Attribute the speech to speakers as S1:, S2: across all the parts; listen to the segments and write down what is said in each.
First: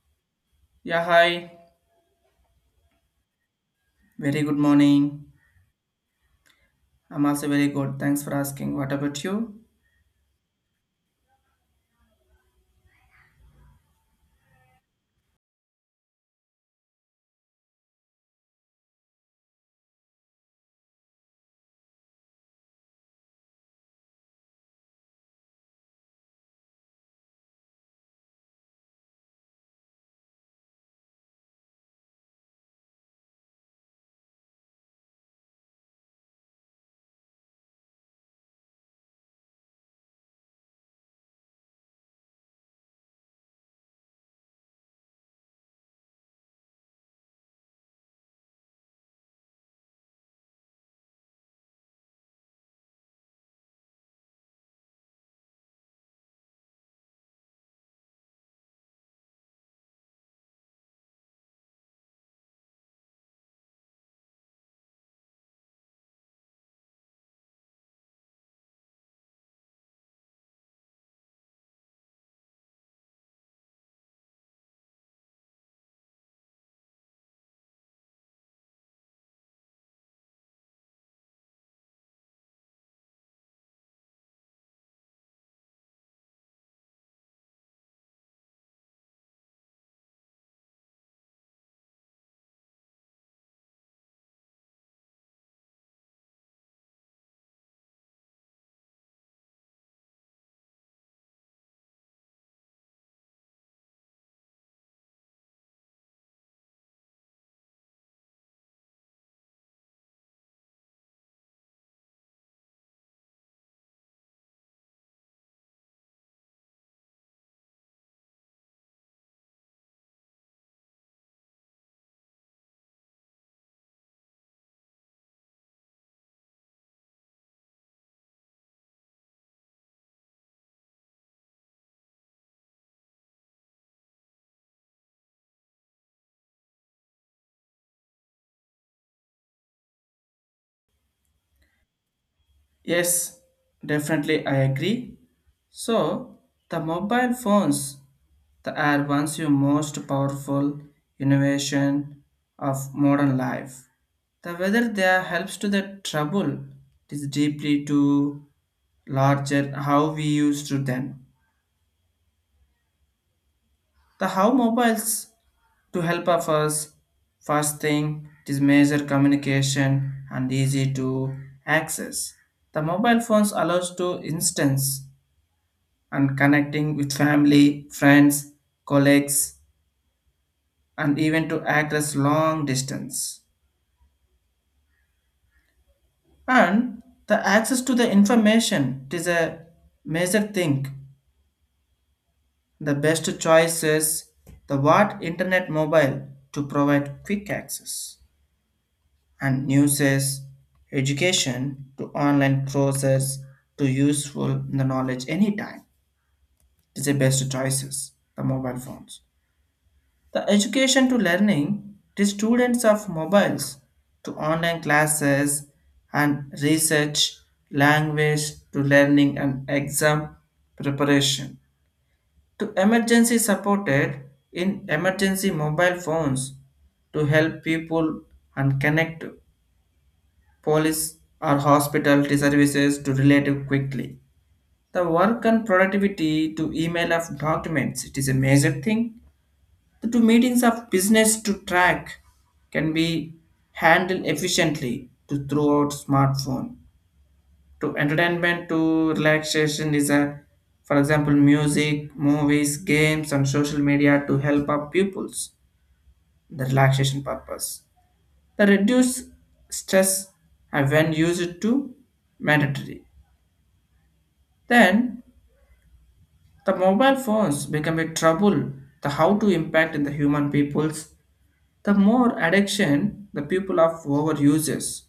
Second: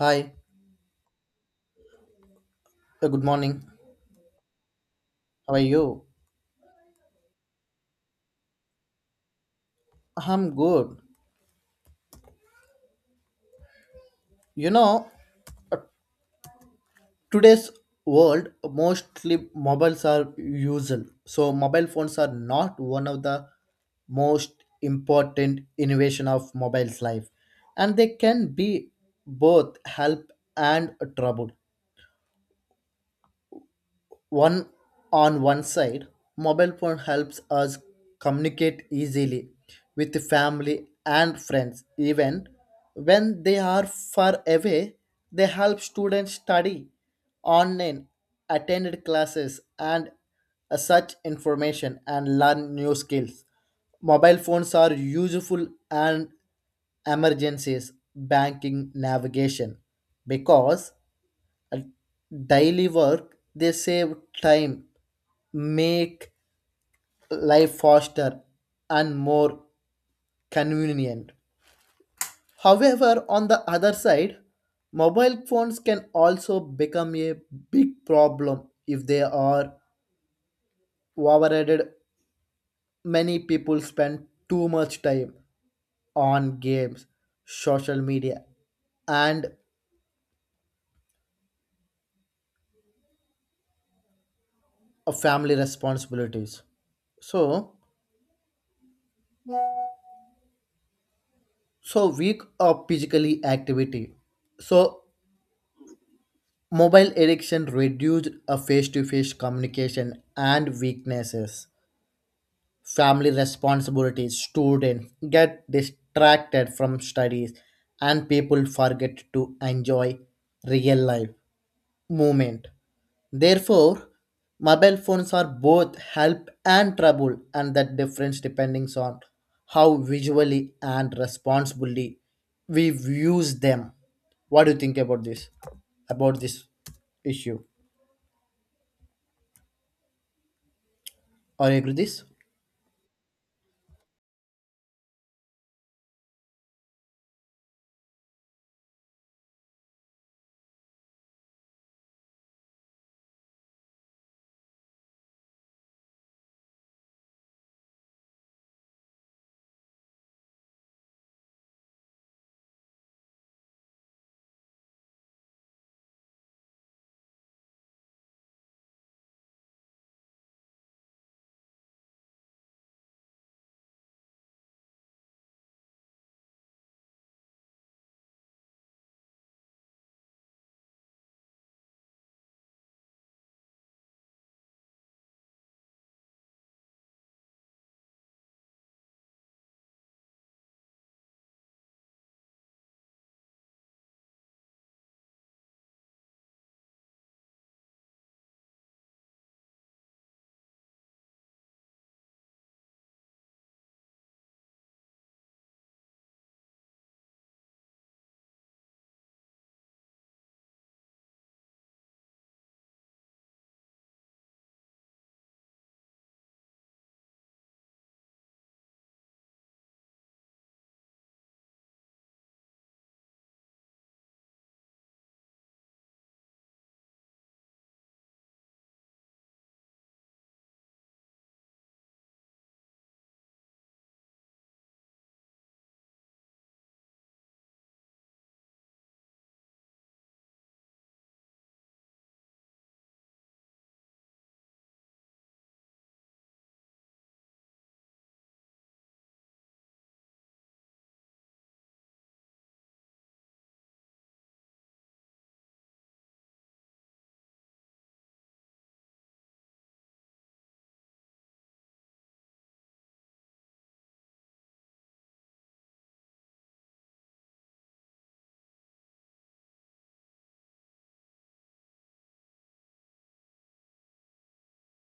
S1: Hi,
S2: Yeah, hi.
S1: good morning.
S2: Very good morning.
S1: How are you?
S2: I'm also very good. Thanks for asking. What about you?
S1: I'm good. You know, today's world mostly mobiles are usual. So mobile phones are not one of the most important innovation of mobile's life. And they can be both help and trouble. One on one side mobile phone helps us communicate easily with family and friends even when they are far away. They help students study online, attend classes, and search information and learn new skills. Mobile phones are useful and emergencies, banking, navigation, because daily work, they save time, make life faster and more convenient. However, on the other side, mobile phones can also become a big problem if they are overrated. Many people spend too much time on games, social media, and family responsibilities. So, So week of physically activity. So mobile addiction reduced a face-to-face communication and weaknesses. Family responsibilities, students get distracted from studies and people forget to enjoy real life movement. Therefore, mobile phones are both help and trouble, and that difference depending on how visually and responsibly we use them. What do you think about this? About this issue? Are you agree with this?
S2: Yes, definitely I agree. So, the mobile phones the are once your most powerful innovation of modern life. The whether they are helps to the trouble is deeply to larger how we used to them. The how mobiles to help of us, first thing it is major communication and easy to access. The mobile phones allows to instance and connecting with family, friends, colleagues, and even to access long distance. And the access to the information it is a major thing. The best choice is the what internet mobile to provide quick access. And uses education to online courses to useful the knowledge anytime. It is the best choices, the mobile phones, the education to learning the students of mobiles to online classes and research language to learning and exam preparation to emergency supported. In emergency mobile phones to help people and connect police or hospitality services to relative quickly. The work and productivity to email of documents, it is a major thing. The two meetings of business to track can be handled efficiently to throughout smartphone. To entertainment to relaxation is a, for example, music, movies, games and social media to help our pupils the relaxation purpose. The reduced stress have when used to mandatory. Then the mobile phones become a trouble. The how to impact in the human peoples. The more addiction the people of overuses,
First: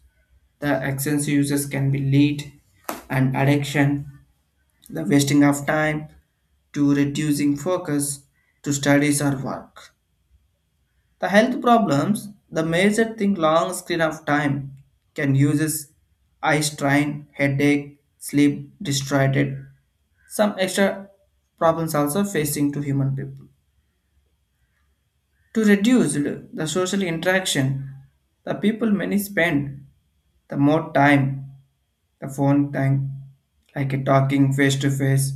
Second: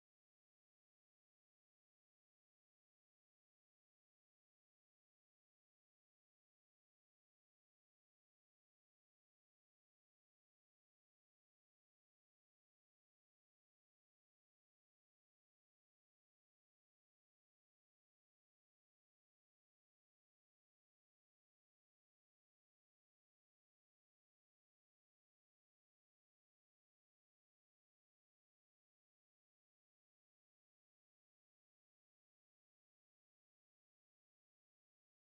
S2: the excessive uses can be lead and addiction, the wasting of time to reducing focus to studies or work. The health problems, the major thing long screen of time can uses eye strain, headache, sleep distorted. Some extra problems also facing to human people. To reduce the social interaction, the people many spend the more time the phone time like a talking face to face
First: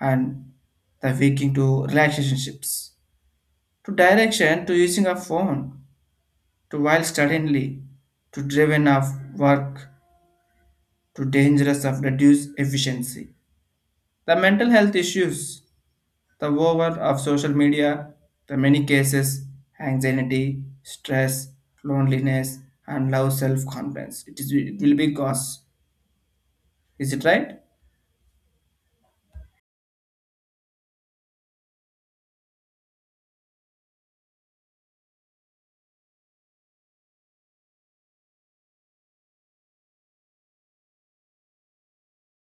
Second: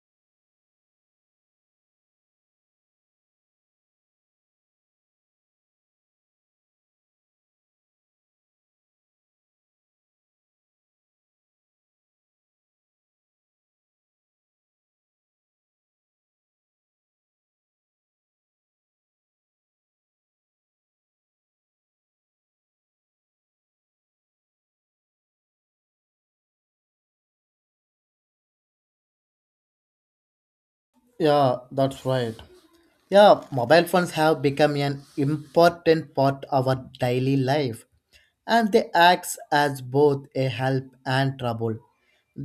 S2: and the waking to relationships to direction to using a phone to while suddenly to driven of work to dangerous of reduced efficiency the mental health issues. The over of social media, the many cases, anxiety, stress, loneliness, and low self-confidence. It is it will be cause. Is it right?
S1: Yeah, that's right. Yeah, mobile phones have become an important part of our daily life, and they act as both a help and trouble.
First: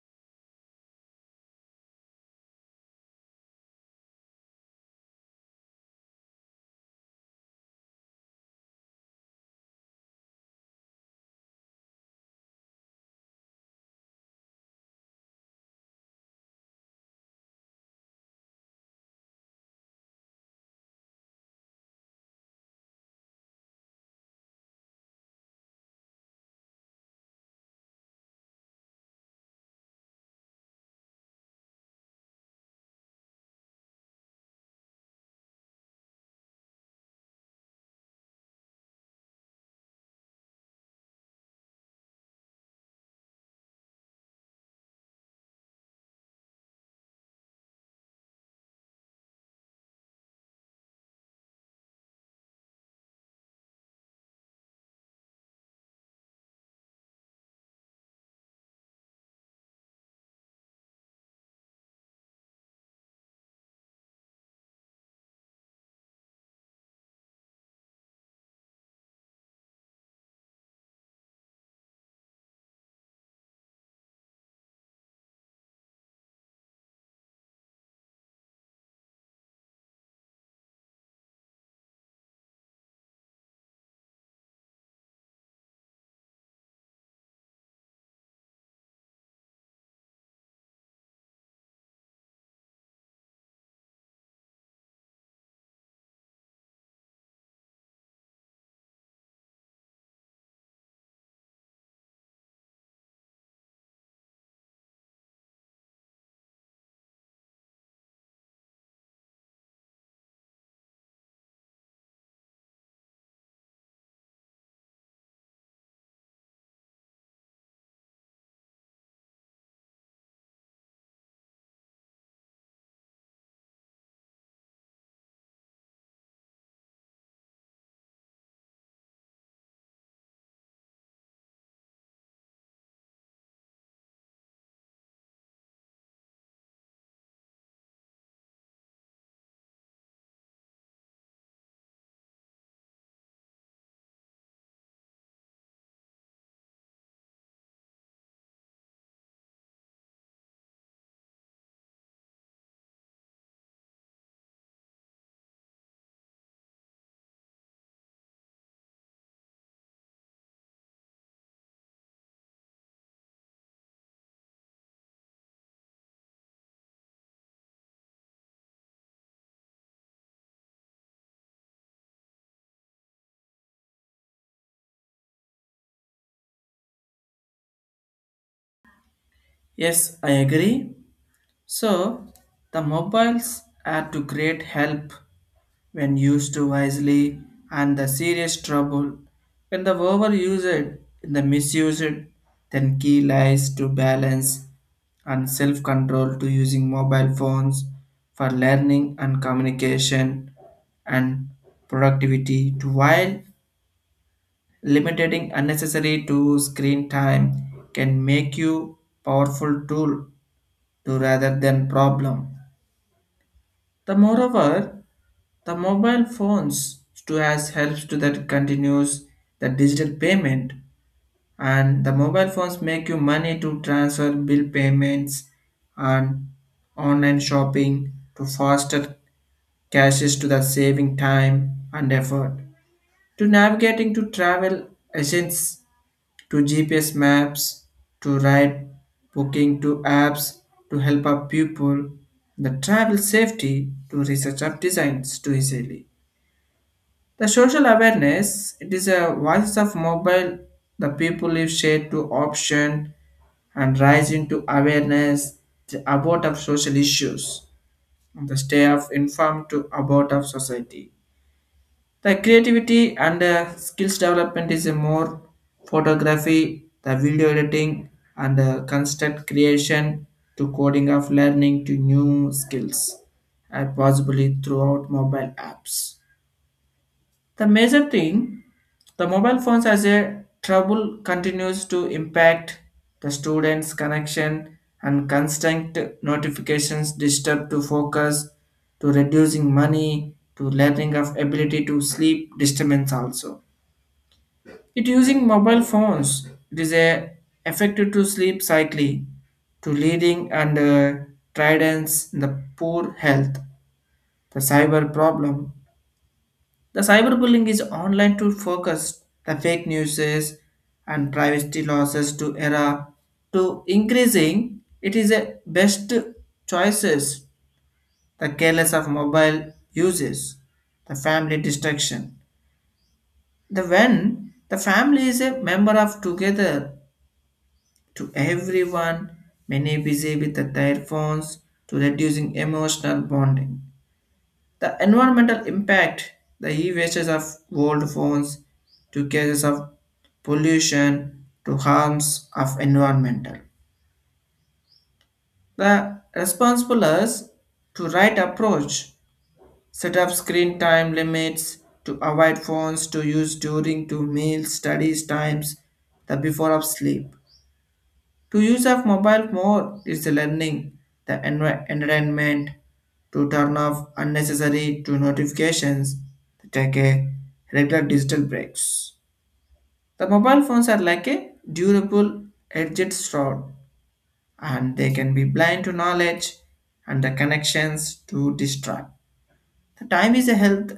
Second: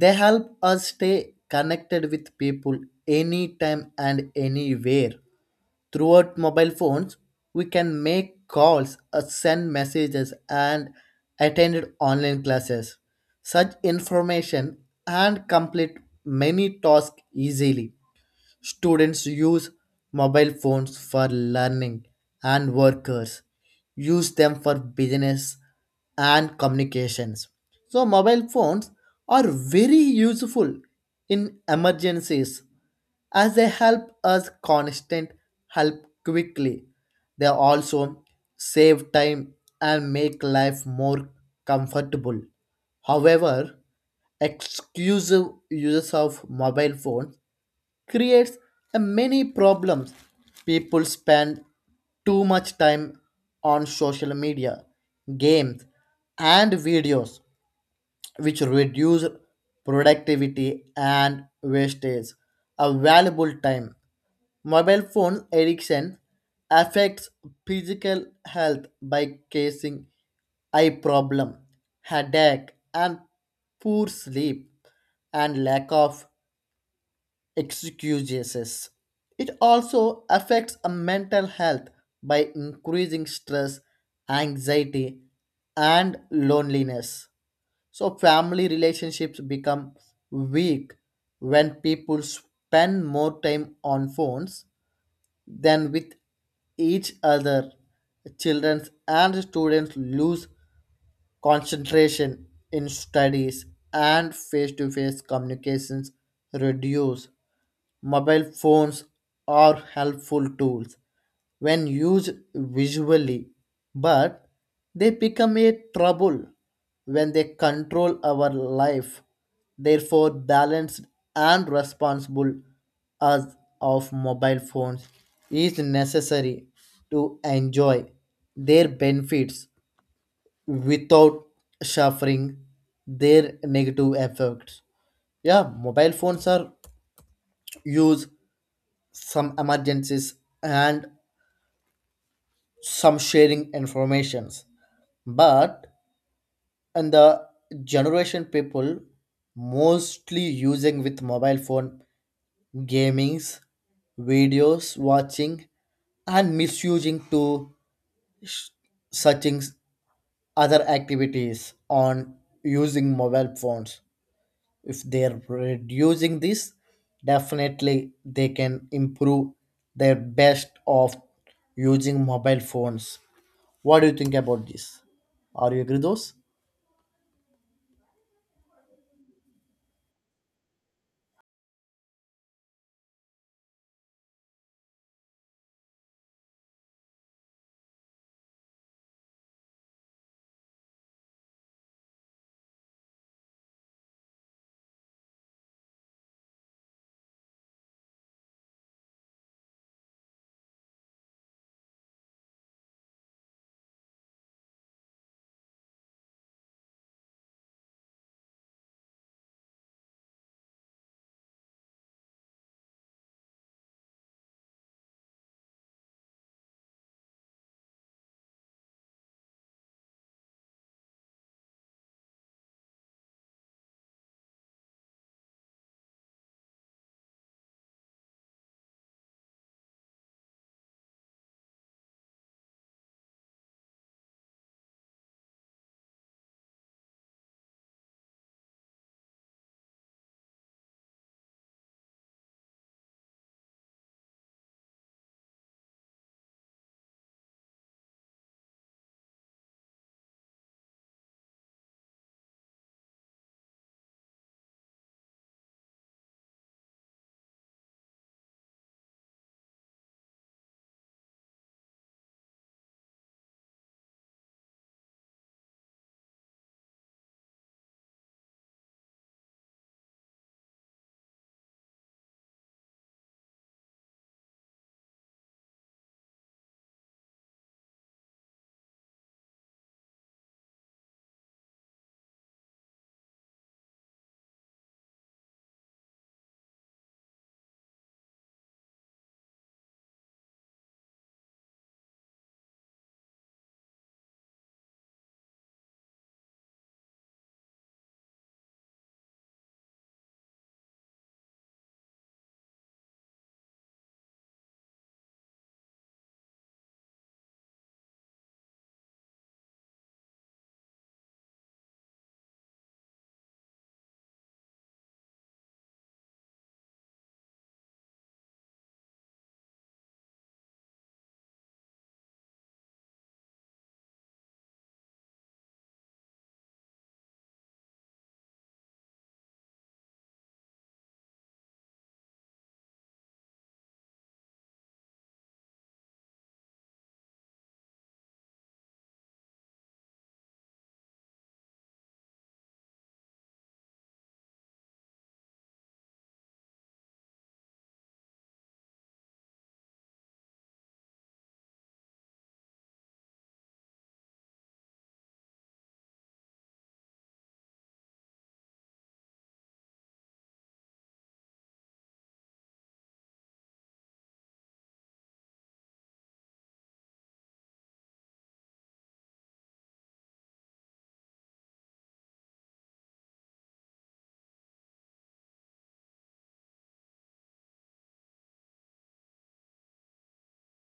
S1: They help us stay connected with people anytime and anywhere. Throughout mobile phones, we can make calls, send messages, and attend online classes. Such information and complete many tasks easily. Students use mobile phones for learning, and workers use them for business and communications. So, mobile phones are very useful in emergencies as they help us constant help quickly. They also save time and make life more comfortable. However, exclusive uses of mobile phones creates a many problems. People spend too much time on social media, games, and videos, which reduce productivity and wastage of valuable time. Mobile phone addiction affects physical health by causing eye problem, headache, and poor sleep and lack of excuses. It also affects a mental health by increasing stress, anxiety, and loneliness. So family relationships become weak when people spend more time on phones than with each other. Children and students lose concentration in studies and face-to-face communications reduce. Mobile phones are helpful tools when used visually, but they become a trouble when they control our life. Therefore, balanced and responsible use of mobile phones is necessary to enjoy their benefits without suffering their negative effects. Yeah, mobile phones are used some emergencies and some sharing informations, but in the generation people mostly using with mobile phone gamings, videos watching, and misusing to searching other activities on using mobile phones. If they're reducing this, definitely they can improve their best of using mobile phones. What do you think about this? Are you agree those?
S2: Yes, I agree. So the mobiles are to great help when used to wisely and the serious trouble. When the overused in the misused, then key lies to balance and self control to using mobile phones for learning and communication and productivity to while limiting unnecessary to screen time can make you powerful tool to rather than problem. The moreover the mobile phones to as helps to that continues the digital payment, and the mobile phones make you money to transfer bill payments and online shopping to faster cashes to the saving time and effort to navigating to travel agents to GPS maps to ride booking to apps to help up people the travel safety to research up designs to easily. The social awareness it is a voice of mobile. The people if share to option and rise into awareness about of social issues and the stay of informed to about of society. The creativity and skills development is a more photography, the video editing and construct creation to coding of learning to new skills and possibly throughout mobile apps. The major thing, the mobile phones as a trouble continues to impact the students' connection and constant notifications disturb to focus, to reducing money, to learning of ability to sleep disturbance also. It using mobile phones, it is a effective to sleep cycling, to leading and tridents in the poor health, the cyber problem, the cyberbullying is online to focus the fake news and privacy losses to era to increasing. It is a best choices the careless of mobile uses, the family destruction. The when the family is a member of together to everyone, many busy with their phones to reducing emotional bonding. The environmental impact, the e-wastes of old phones to cases of pollution to harms of environmental. The responsible is to right approach, set up screen time limits to avoid phones to use during to meals, studies times, the before of sleep. To use of mobile more is the learning the entertainment to turn off unnecessary to notifications to take a regular digital breaks. The mobile phones are like a durable edged sword and they can be blind to knowledge and the connections to distract. The time is a health,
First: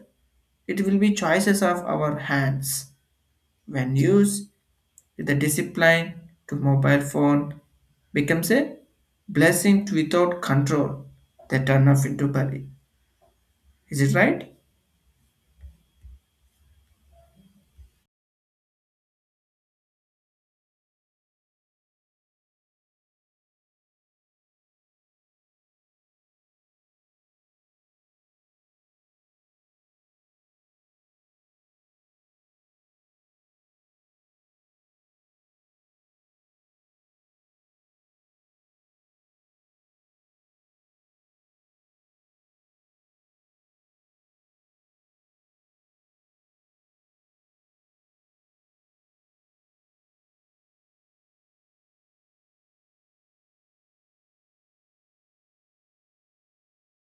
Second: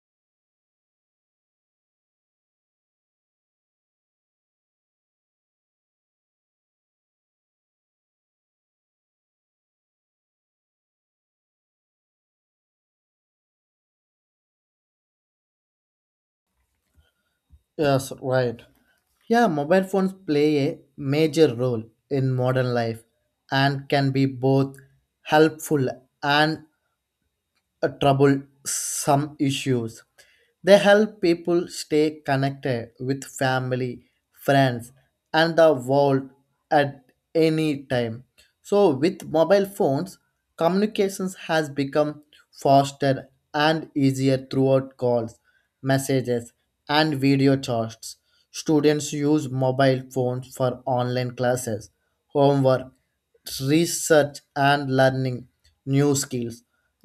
S2: it will be choices of our hands when used the discipline to mobile phone becomes a blessing to without control they turn off into body. Is it right?
S1: Yes, right. Yeah, mobile phones play a major role in modern life and can be both helpful and troublesome issues. They help people stay connected with family, friends, and the world at any time. So, with mobile phones, communications has become faster and easier throughout calls, messages, and video chats. Students use mobile phones for online classes, homework, research and learning new skills.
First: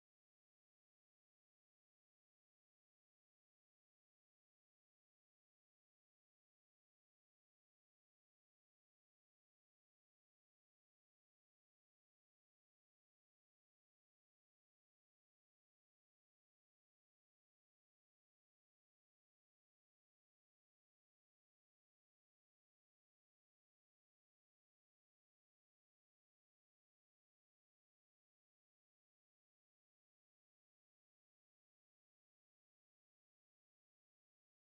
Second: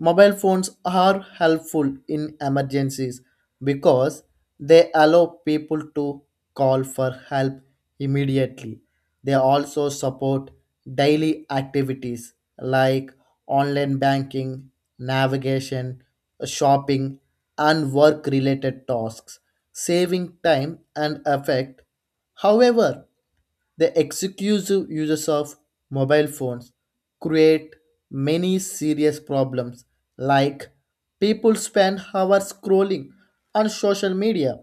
S1: Mobile phones are helpful in emergencies because they allow people to call for help immediately. They also support daily activities like online banking, navigation, shopping, and work related tasks, saving time and effort. However, the exclusive uses of mobile phones create many serious problems like people spend hours scrolling on social media,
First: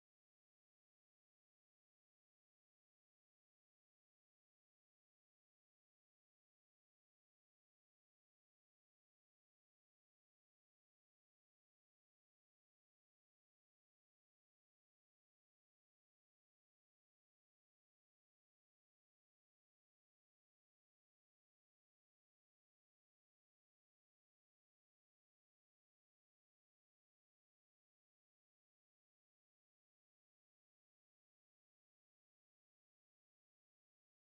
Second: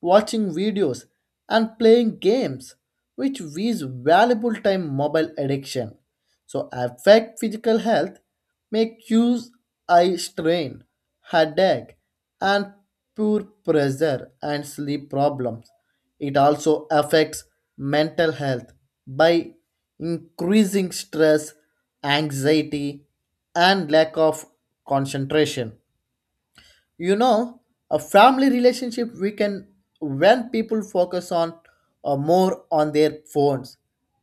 S1: watching videos and playing games, which waste valuable time. Mobile addiction so affect physical health, make use eye strain, headache, and poor pressure and sleep problems. It also affects mental health by increasing stress, anxiety, and lack of concentration. you know a family relationship we can when people focus on or more on their phones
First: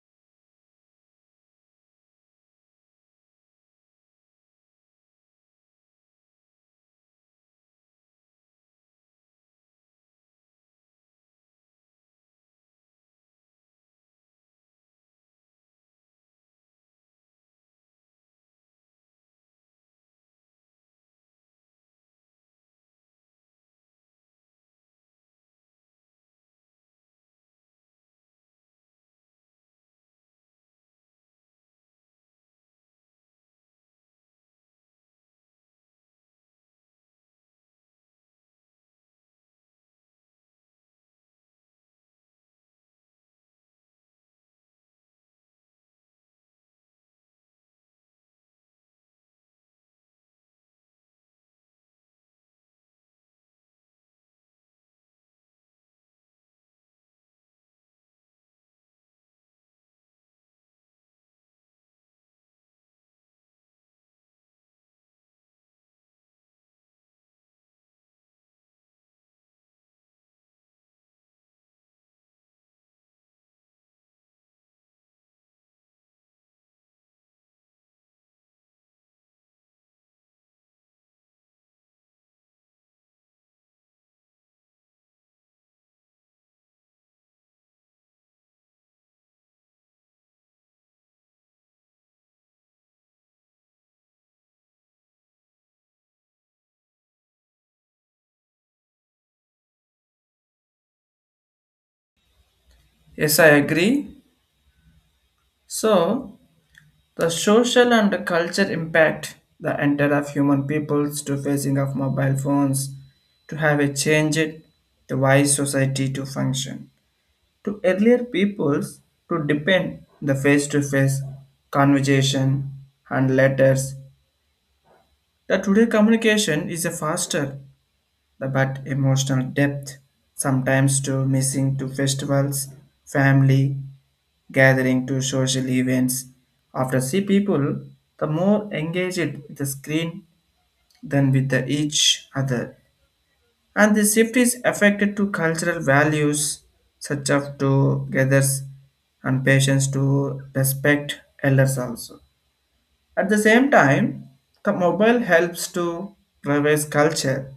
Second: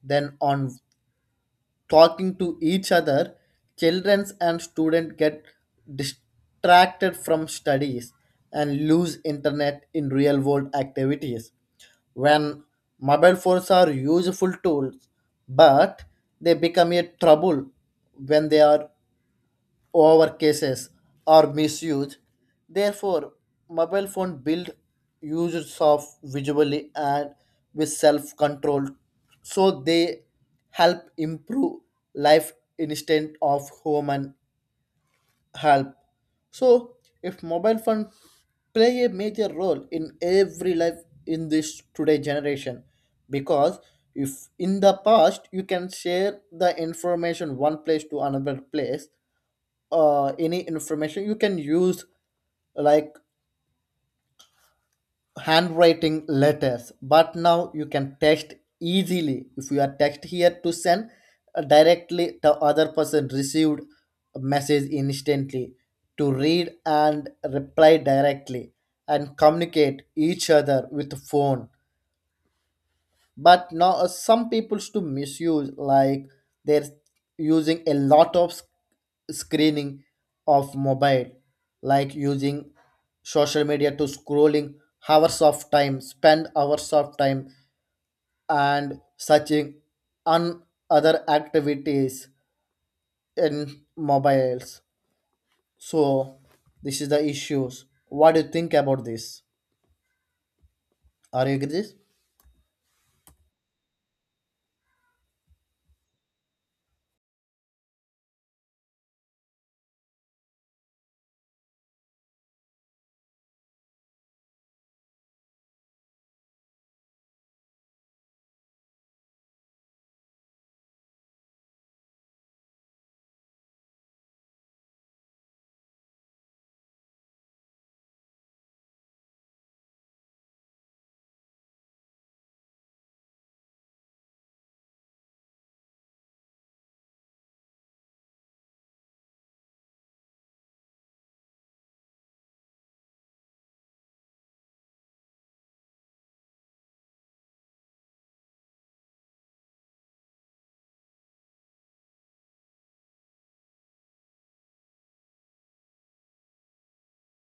S1: than on talking to each other, children and students get distracted from studies and lose internet in real world activities. When mobile phones are useful tools, but they become a trouble when they are over cases or misuse. Therefore, mobile phone build users of visually and with self-control, so they help improve life instead of human help. So if mobile phone play a major role in every life in this today generation, because if in the past you can share the information one place to another place, any information you can use like handwriting letters, but now you can text easily. If you are text here to send, directly the other person received a message instantly to read and reply directly and communicate each other with phone. But now some people's to misuse like they're using a lot of screening of mobile like using social media to scrolling hours of time, spend hours of time, and searching on other activities in mobiles. So this is the issues. What do you think about this? Are you agree this?
S2: Yes, I agree. So the social and the culture impact the enter of human peoples to facing of mobile phones to have a changed the wise society to function. To earlier peoples to depend the face-to-face conversation and letters. The today communication is a faster but emotional depth sometimes to missing to festivals, family gathering to social events. After see people, the more engaged with the screen than with the each other. And the shift is affected to cultural values such as togethers and patience to respect elders also. At the same time, the mobile helps to revive culture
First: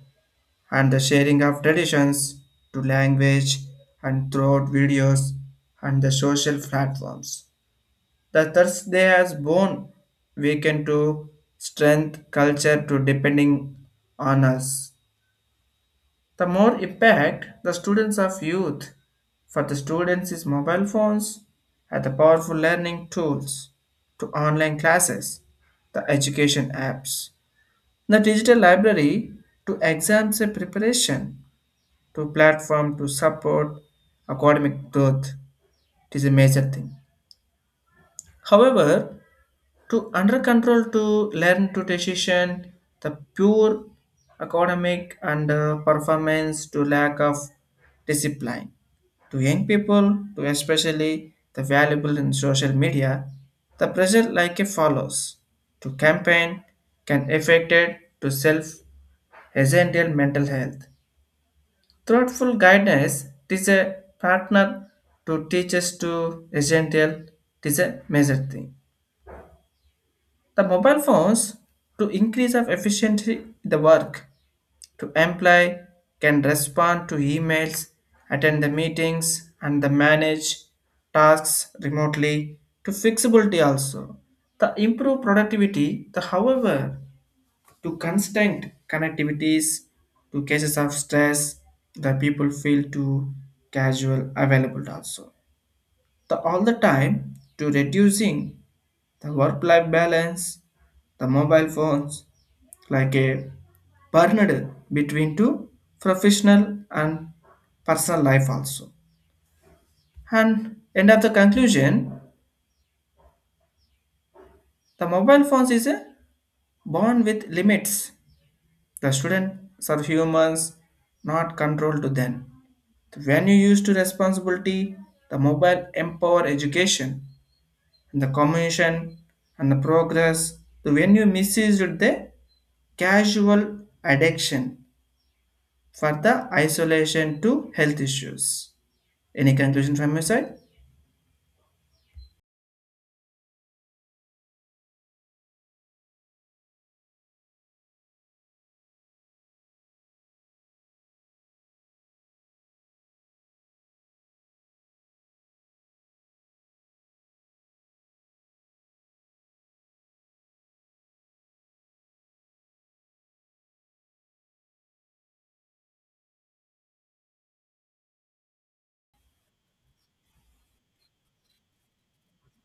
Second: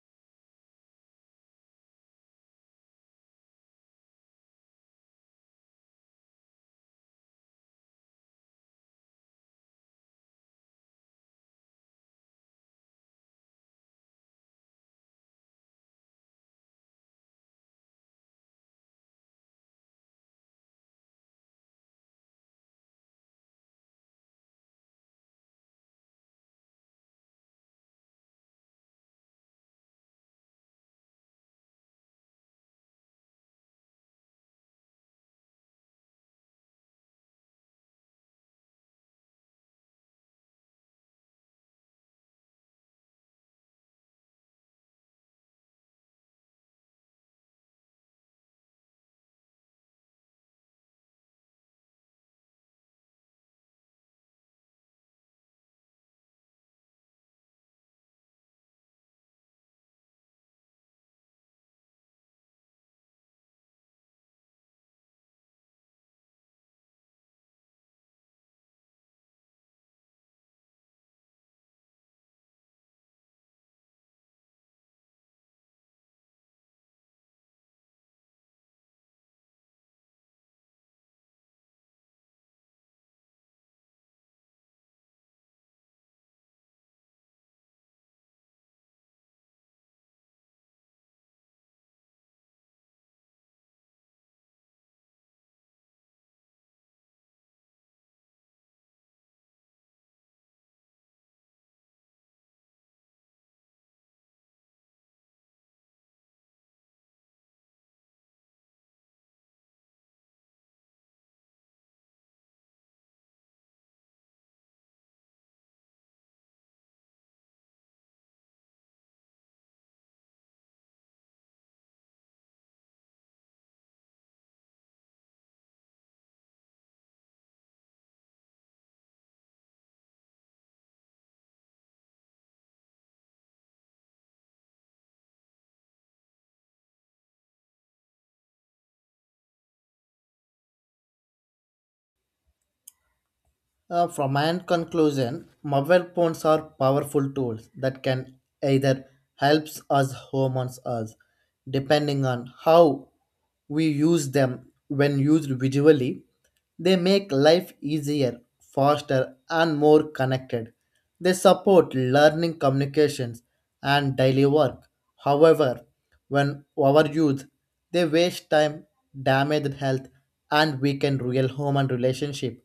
S2: and the sharing of traditions to language and throughout videos and the social platforms. The Thursday has born weekend to strength culture to depending on us. The more impact the students of youth for the students is mobile phones are the powerful learning tools to online classes, the education apps, the digital library to exams and preparation to platform to support academic growth. It is a major thing. However, to under control to learn to decision, the pure academic and performance to lack of discipline. To young people, to especially the valuable in social media, the pressure like a follows to campaign can affect it to self essential mental health. Thoughtful guidance is a partner to teach us to essential. It is a major thing. The mobile phones to increase of efficiency in the work to employ can respond to emails, attend the meetings and the manage tasks remotely to flexibility also. The improve productivity, the however to constant connectivities to cases of stress the people feel too casual available also the all the time to reducing the work life balance the mobile phones like a burned between two professional and personal life also and end of the conclusion the mobile phones is a born with limits the students are humans not controlled to them. When you use to responsibility, the mobile empower education and the communication and the progress. So when you misuse it, the casual addiction for the isolation to health issues. Any conclusion from your side?
S1: From my end conclusion, mobile phones are powerful tools that can either helps us or harms us, depending on how we use them. When used visually, they make life easier, faster, and more connected. They support learning, communications, and daily work. However, when overused, they waste time, damage health, and weaken real human relationship.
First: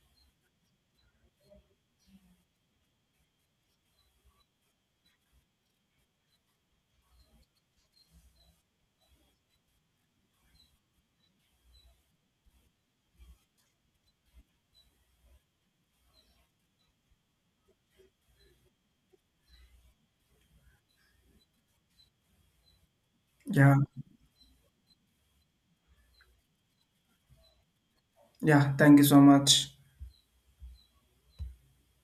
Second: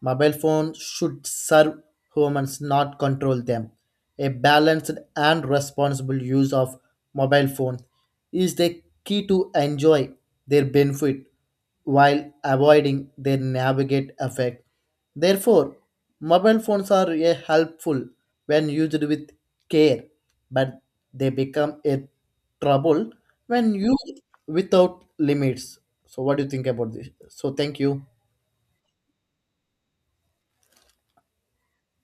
S1: Mobile phones should serve humans, not control them. A balanced and responsible use of mobile phones is the key to enjoy their benefit while avoiding their navigate effect. Therefore, mobile phones are a helpful when used with care, but they become a trouble
S2: Yeah,
S1: when used without limits. So, what do you think about this? So, thank you.
S2: yeah. Thank you so much.